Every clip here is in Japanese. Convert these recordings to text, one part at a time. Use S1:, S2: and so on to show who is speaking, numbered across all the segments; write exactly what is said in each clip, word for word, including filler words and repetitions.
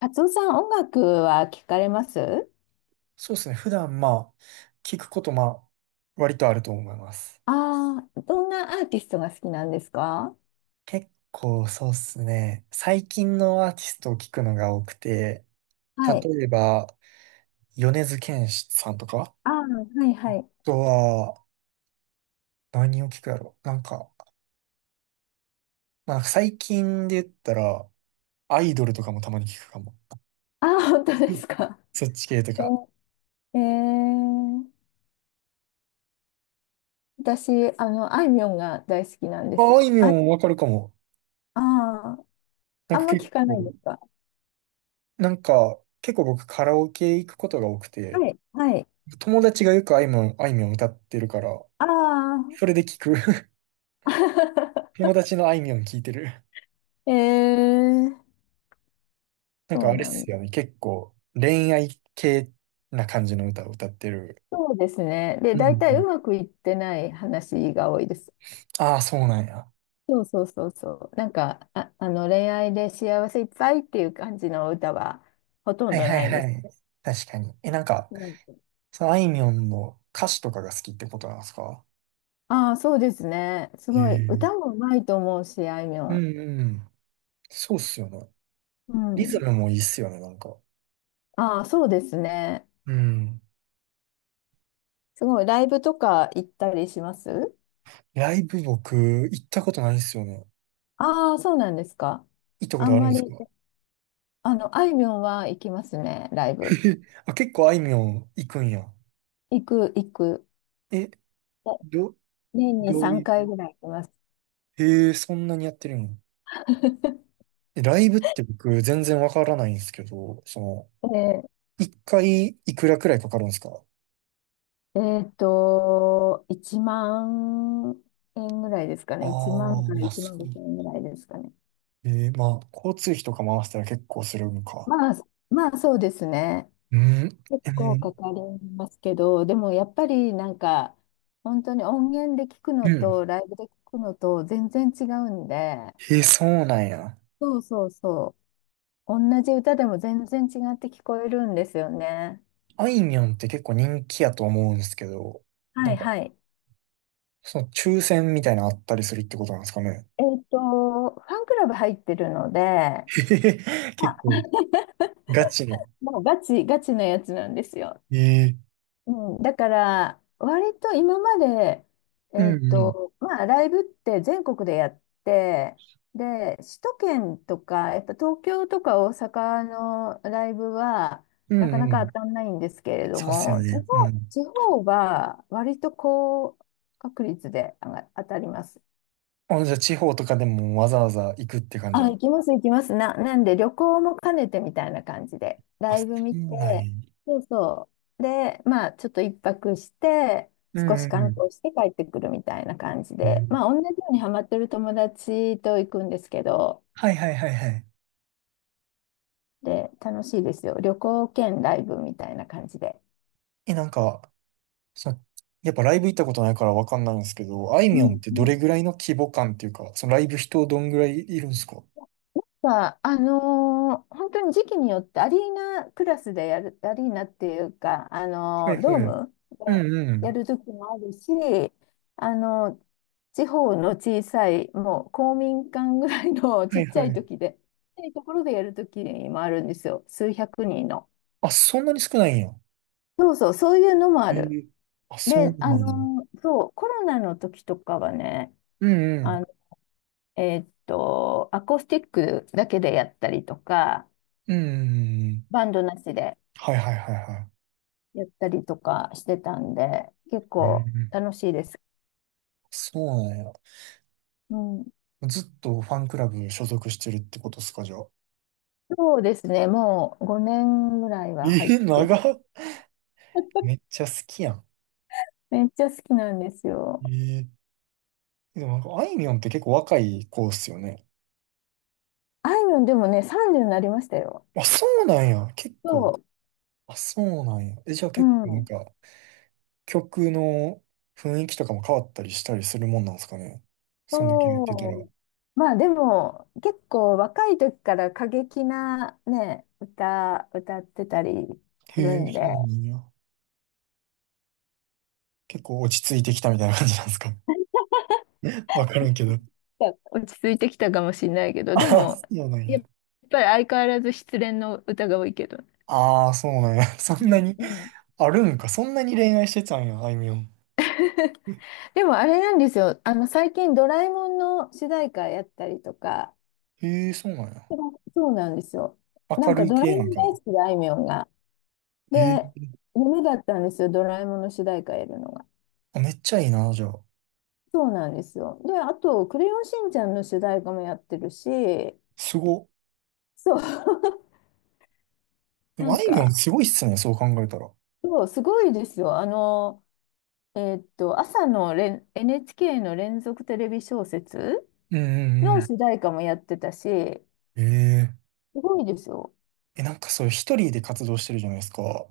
S1: カツオさん、音楽は聞かれます？
S2: そうですね。普段、まあ、聞くこと、まあ、割とあると思います。
S1: ああー、どんなアーティストが好きなんですか？
S2: 結構、そうですね。最近のアーティストを聞くのが多くて、
S1: はい。
S2: 例えば、米津玄師さんとか、あ
S1: ああ、はいはい。
S2: とは、何を聞くやろなんか、まあ、最近で言ったら、アイドルとかもたまに聞くかも。
S1: ああ、本当
S2: う
S1: で
S2: ん、
S1: すか？
S2: そっち系とか。
S1: ええー、私、あの、あいみょんが大好きなんで
S2: ま
S1: す。
S2: あ、あいみょ
S1: あ、
S2: んわかるかも。
S1: あー、
S2: なん
S1: あん
S2: か
S1: ま聞
S2: 結
S1: かないで
S2: 構、
S1: すか？
S2: なんか、結構僕カラオケ行くことが多くて、
S1: はい、はい。
S2: 友達がよくあいみょん、あいみょん歌ってるから、
S1: ああ。
S2: それで聞く。友達のあいみょん聞いてる。
S1: えー、
S2: なんか
S1: そう
S2: あれっ
S1: なん
S2: す
S1: だ。
S2: よね。結構恋愛系な感じの歌を歌ってる。
S1: そうですね。で、
S2: うんう
S1: 大体う
S2: ん。
S1: まくいってない話が多いです。
S2: ああ、そうなんや。
S1: そうそうそうそう。なんか、あ、あの恋愛で幸せいっぱいっていう感じの歌はほとん
S2: はい
S1: ど
S2: はい
S1: ないで
S2: は
S1: す。
S2: い。確かに。え、なんか、
S1: なんか。
S2: そのあいみょんの歌詞とかが好きってことなんですか？
S1: ああ、そうですね。す
S2: へ
S1: ごい。
S2: え。
S1: 歌もうまいと思うし、あいみょ
S2: う
S1: ん。
S2: んうん。そうっすよね。
S1: う
S2: リズ
S1: ん。
S2: ムもいいっすよね、なんか。
S1: ああ、そうですね。
S2: うん。
S1: すごい。ライブとか行ったりします？
S2: ライブ僕、行ったことないっすよね。
S1: ああ、そうなんですか？
S2: 行ったこ
S1: あ
S2: と
S1: ん
S2: あるん
S1: ま
S2: です
S1: り、
S2: か？
S1: あの、あいみょんは行きますね、ライブ。
S2: あ、結構あいみょん行くんや。
S1: 行く、行く。
S2: え、ど、
S1: 年に
S2: どうい
S1: さんかい
S2: う。
S1: ぐらい行きます。
S2: へえ、そんなにやってるの？ えライブって僕全然わからないんですけど、その、
S1: え
S2: 一回いくらくらいかかるんですか？
S1: えっと、いちまん円ぐらいですか
S2: あ
S1: ね。1
S2: あ
S1: 万か
S2: ー、
S1: ら
S2: まあ
S1: 1
S2: そ
S1: 万ごせん円ぐらいですかね。
S2: う。えー、まあ、交通費とか回したら結構するのか。
S1: まあ、まあそうですね。
S2: うん。
S1: 結
S2: え、も
S1: 構
S2: う、
S1: かかりますけど、でもやっぱりなんか、本当に音源で聞く
S2: う
S1: の
S2: ん。
S1: とライブで聞くのと全然違うんで、
S2: えー、そうなんや。
S1: そうそうそう。同じ歌でも全然違って聞こえるんですよね。
S2: あいみょんって結構人気やと思うんですけど、な
S1: は
S2: ん
S1: い
S2: か、
S1: はい。
S2: その抽選みたいなのあったりするってことなんですかね。
S1: えっと、ファンクラブ入ってるので、
S2: へへへ
S1: まあ、
S2: 結構、ガチの。
S1: もうガチ、ガチなやつなんですよ。
S2: えー
S1: うん、だから、割と今まで、
S2: う
S1: えっ
S2: んうん。
S1: と、まあ、ライブって全国でやって、で、首都圏とか、やっぱ東京とか大阪のライブは、
S2: う
S1: な
S2: ん
S1: かな
S2: う
S1: か
S2: ん。
S1: 当たんないんですけれど
S2: そうっすよ
S1: も、地方、
S2: ね。うん。
S1: 地方は割と高確率で上が当たります。
S2: あ、じゃあ地方とかでもわざわざ行くって感じ
S1: あ、
S2: の。
S1: 行きます、行きます。な、なんで、旅行も兼ねてみたいな感じで、
S2: あ、
S1: ライ
S2: そ
S1: ブ見
S2: うなん
S1: て、
S2: や。
S1: そうそう。で、まあ、ちょっと一泊して、
S2: う
S1: 少
S2: ん
S1: し
S2: うんう
S1: 観
S2: ん。
S1: 光して帰ってくるみたいな感じで、ま
S2: ね、
S1: あ、同じようにハマってる友達と行くんですけど、
S2: はいはいはいはい。
S1: で、楽しいですよ。旅行兼ライブみたいな感じで。
S2: え、なんか、その、やっぱライブ行ったことないからわかんないんですけど、あい
S1: う
S2: みょん
S1: ん
S2: って
S1: う
S2: どれ
S1: ん
S2: ぐらいの規模感っていうか、そのライブ人どんぐらいいるんですか？は
S1: か、あのー本当に時期によってアリーナクラスでやる、アリーナっていうか、あ
S2: いは
S1: のードー
S2: い。
S1: ムで
S2: うんう
S1: や
S2: ん。
S1: る時もあるし、あの地方の小さい、もう公民館ぐらいの ち
S2: は
S1: っ
S2: い
S1: ちゃ
S2: は
S1: い
S2: い。
S1: 時で、ちっちゃいところでやる時もあるんですよ。数百人の。
S2: あ、そんなに少ないんや。
S1: そうそう、そういうのもあ
S2: え
S1: る。
S2: え、あ、そう
S1: で、
S2: な
S1: あ
S2: の？
S1: のーそう、コロナの時とかはね、あの、えーっと、アコースティックだけでやったりとか、
S2: うんうんうんうんうん。
S1: バンドなしで。
S2: はいはいはいはい。
S1: やったりとかしてたんで、結
S2: うんう
S1: 構
S2: ん、
S1: 楽しいです。
S2: そうなんや。
S1: うん。
S2: ずっとファンクラブ所属してるってことっすか、じゃあ。
S1: そうですね。もうごねんぐらいは入っ
S2: え、
S1: て
S2: 長
S1: る。
S2: っ。めっちゃ好きやん。
S1: めっちゃ好きなんですよ。
S2: ええ、でもなんか、あいみょんって結構若い子っすよね。
S1: あいみょんでもね、さんじゅうになりましたよ。
S2: あ、そうなんや。結構。
S1: そ
S2: あ、そうなんや。え、じゃあ
S1: う。う
S2: 結構なん
S1: ん。
S2: か、曲の雰囲気とかも変わったりしたりするもんなんですかね。そんだけやってた
S1: そ
S2: ら。
S1: う。まあでも、結構若い時から過激なね、歌、歌ってたりす
S2: へ
S1: る
S2: え、
S1: ん
S2: そ
S1: で、
S2: うなんや。結構落ち着いてきたみたいな感じなんですか。わからんけど。
S1: いや落ち着いてきたかもしれないけど、
S2: あ
S1: で
S2: あ、
S1: も、
S2: そうなん
S1: や
S2: や。
S1: っぱり相変わらず失恋の歌が多いけど。う
S2: ああ、そうなんや。そんな
S1: ん
S2: に、
S1: うん。
S2: あるんか。そんなに恋愛してたんや、あいみょん。え
S1: でもあれなんですよ。あの、最近ドラえもんの主題歌やったりとか、
S2: へえ、そうなんや。
S1: そうなんですよ。な
S2: 明
S1: ん
S2: る
S1: か
S2: い
S1: ドラえ
S2: 系
S1: も
S2: なん
S1: ん
S2: か
S1: 大
S2: な。
S1: 好きで、あいみょんが。
S2: へ
S1: で、
S2: え、
S1: 夢だったんですよ、ドラえもんの主題歌やるのが。
S2: あ、めっちゃいいな、じゃあ。
S1: そうなんですよ。で、あと、クレヨンしんちゃんの主題歌もやってるし、
S2: すご。
S1: そう、
S2: で
S1: な
S2: も、あ
S1: ん
S2: いみょん
S1: か、
S2: すごいっすね、そう考えたら。
S1: そう、すごいですよ。あの、えーっと、朝のれ エヌエイチケー の連続テレビ小説
S2: うんうん
S1: の
S2: う
S1: 主題歌もやってたし、
S2: ん。ええ。
S1: すごいですよ。
S2: え、なんかそう、一人で活動してるじゃないですか。な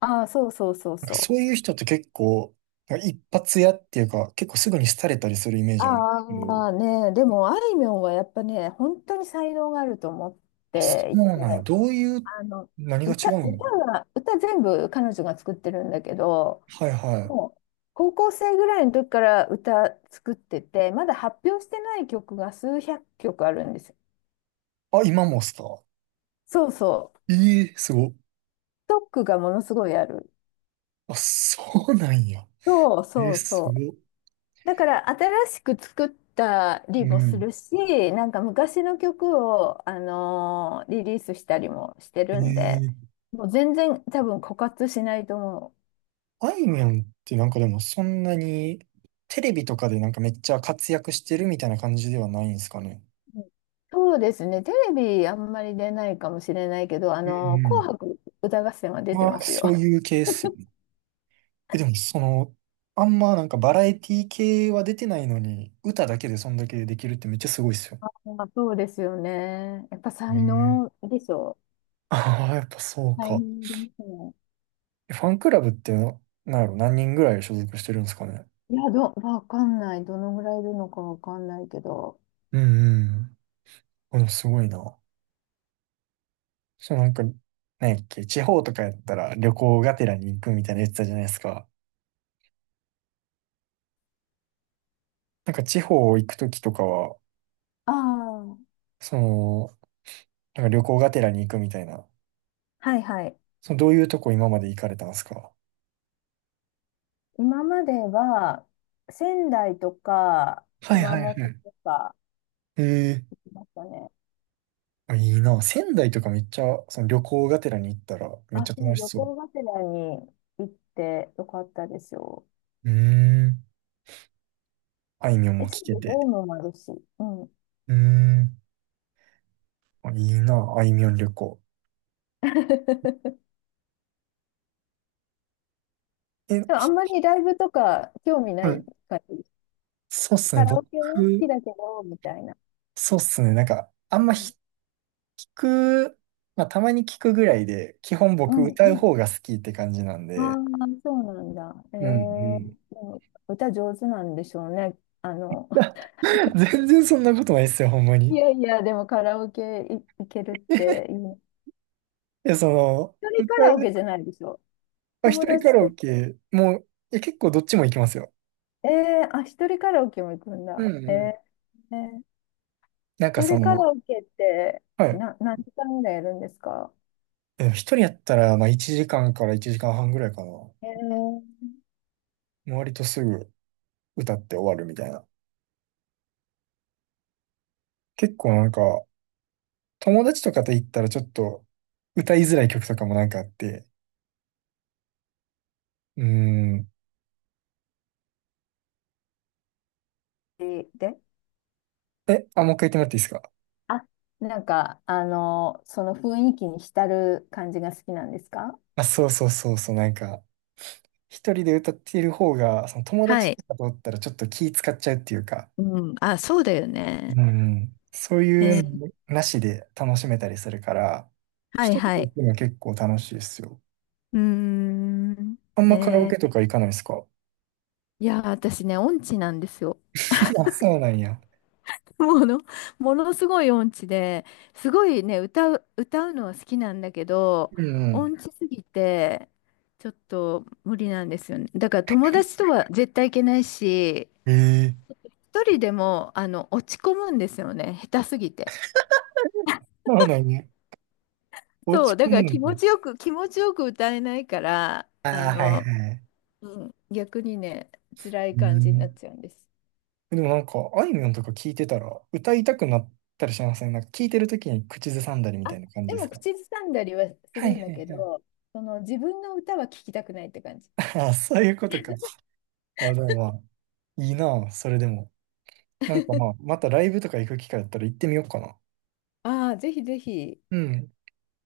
S1: ああ、そうそうそう
S2: んか
S1: そ
S2: そ
S1: う。
S2: ういう人って結構、なんか一発屋っていうか、結構すぐに廃れたりするイメージあるんですけど。
S1: ああ、ね、でも、あいみょんはやっぱね、本当に才能があると思っ
S2: あ、そ
S1: て
S2: う
S1: いて、
S2: なんや。どういう、
S1: あの、
S2: 何が
S1: 歌、
S2: 違う
S1: 歌
S2: の？
S1: は、歌全部彼女が作ってるんだけど、
S2: はいは
S1: も
S2: い。
S1: う、高校生ぐらいの時から歌作ってて、まだ発表してない曲が数百曲あるんですよ。
S2: あ、今もっすか？
S1: そうそう。
S2: ええ、すご。
S1: ストックがものすごいある。
S2: あ、そうなんや。
S1: そう
S2: えー、
S1: そう
S2: す
S1: そう。
S2: ご。
S1: だから新しく作った
S2: う
S1: りもす
S2: ん。
S1: るし、なんか昔の曲を、あのーリリースしたりもして
S2: え
S1: るんで、
S2: え。
S1: もう全然多分枯渇しないと思
S2: あいみょんってなんかでもそんなにテレビとかでなんかめっちゃ活躍してるみたいな感じではないんですかね。
S1: う。うん。そうですね、テレビあんまり出ないかもしれないけど、あ
S2: う
S1: のー紅
S2: ん
S1: 白歌合戦は
S2: う
S1: 出
S2: ん。
S1: て
S2: あ
S1: ま
S2: あ、
S1: すよ。
S2: そういうケース。え、でもその、あんまなんかバラエティ系は出てないのに、歌だけでそんだけできるってめっちゃすごいっすよ。
S1: あ、そうですよね。やっぱ
S2: へ
S1: 才
S2: え、
S1: 能でしょう。
S2: ああ、やっぱそう
S1: 才
S2: か。
S1: 能ですね。
S2: えファンクラブっての、なんやろ、何人ぐらい所属してるんですかね。
S1: いや、ど、わかんない。どのぐらいいるのかわかんないけど。
S2: うんうん。このすごいな。そうなんか、なんやっけ、地方とかやったら旅行がてらに行くみたいなやつだじゃないですか。なんか地方行くときとかは、
S1: ああ、
S2: その、なんか旅行がてらに行くみたいな、
S1: はいはい。
S2: そのどういうとこ今まで行かれたんですか？
S1: 今までは仙台とか
S2: はい
S1: 熊
S2: はい
S1: 本
S2: はい。
S1: とか
S2: ええ、
S1: 行きましたね。
S2: あ、いいな。仙台とかめっちゃ、その旅行がてらに行ったらめっち
S1: あ、
S2: ゃ
S1: そう、
S2: 楽し
S1: 旅
S2: そう。
S1: 行がてらに行ってよかったですよ。
S2: うーん。あいみょん
S1: え、
S2: も
S1: ちゃ
S2: 聞
S1: ん
S2: け
S1: とドー
S2: て。
S1: ムもあるし。うん。
S2: うーん。あ、いいな。あいみょん旅行。え、
S1: でもあんま
S2: ひ
S1: りライブとか興味な
S2: は
S1: い
S2: い。
S1: 感じです。
S2: そうっすね。
S1: カラオ
S2: 僕、
S1: ケは好きだけど、みたいな。
S2: そうっすね。なんか、あん
S1: う
S2: まひ
S1: ん。
S2: 聞く、まあ、たまに聞くぐらいで、基本
S1: う
S2: 僕
S1: んう
S2: 歌う
S1: ん。
S2: 方が好きって感じなん
S1: ああ、
S2: で。
S1: そうなんだ。え
S2: うんうん。
S1: ー、でも歌上手なんでしょうね。あの、
S2: 全然そんなことないっすよ、ほんまに。
S1: い
S2: い
S1: やいや、でもカラオケい行けるっていいな。
S2: や、その、
S1: 一人
S2: 歌
S1: カラオケ
S2: う、
S1: じゃないでしょ。
S2: まあ、一
S1: 友
S2: 人カ
S1: 達
S2: ラオ
S1: と、
S2: ケ、もう、いや、結構どっちも行きますよ。
S1: えー、あ、一人カラオケも行くん
S2: う
S1: だ。
S2: んう
S1: えー、
S2: ん。
S1: えー
S2: なんか
S1: 一
S2: そ
S1: 人カ
S2: の、
S1: ラオケって、
S2: はい。
S1: な、何時間ぐらいやるんですか？
S2: え一人やったら、まあ、いちじかんかんからいちじかんはんぐらいかな。も
S1: えー、
S2: う割とすぐ歌って終わるみたいな。結構なんか、友達とかと行ったらちょっと、歌いづらい曲とかもなんかあって。うーん。
S1: で、で
S2: え、あ、もう一回言ってもらっていいですか？
S1: あ、なんか、あの、その雰囲気に浸る感じが好きなんですか？
S2: あ、そうそうそうそう、なんか、一人で歌っている方が、その友
S1: は
S2: 達
S1: い。
S2: とかとおったらちょっと気使っちゃうっていうか、
S1: うん。あ、そうだよね。
S2: うん、そう
S1: え
S2: いう
S1: ー
S2: のなしで楽しめたりするから、
S1: はい
S2: 一人
S1: は
S2: で行
S1: い。
S2: くのは結構楽しいですよ。
S1: うーん。
S2: あんまカラオ
S1: え
S2: ケと
S1: ー
S2: か行かないですか？
S1: いやー、私ね、音痴なんですよ。
S2: あ、そうなんや。
S1: もの、ものすごい音痴で、すごいね、歌う、歌うのは好きなんだけど、
S2: うんう
S1: 音痴すぎて、ちょっと無理なんですよね。だから友達とは絶対行けないし、
S2: ん。ええ、
S1: 一人でも、あの、落ち込むんですよね、下手すぎて。
S2: そうなんや。お
S1: そ
S2: 家
S1: う、だか
S2: も
S1: ら気
S2: な
S1: 持
S2: んか。
S1: ちよく、気持ちよく歌えないから、
S2: あ
S1: あ
S2: あ、はい
S1: の、
S2: はい。
S1: うん、逆にね、辛い
S2: う
S1: 感じになっ
S2: ん。
S1: ちゃうんです。
S2: でもなんか、あいみょんとか聞いてたら、歌いたくなったりしません？なんか聞いてるときに口ずさんだりみた
S1: あ、
S2: いな感
S1: で
S2: じで
S1: も
S2: すか？
S1: 口ずさんだりはす
S2: はい
S1: るん
S2: は
S1: だ
S2: い
S1: け
S2: はい。
S1: ど、その自分の歌は聴きたくないって感じ。
S2: ああ、そういうことか。あ、でもまあ、いいなあ、それでも。なんかまあ、またライブとか行く機会あったら行ってみようかな。
S1: ああ、ぜひぜひ、
S2: うん。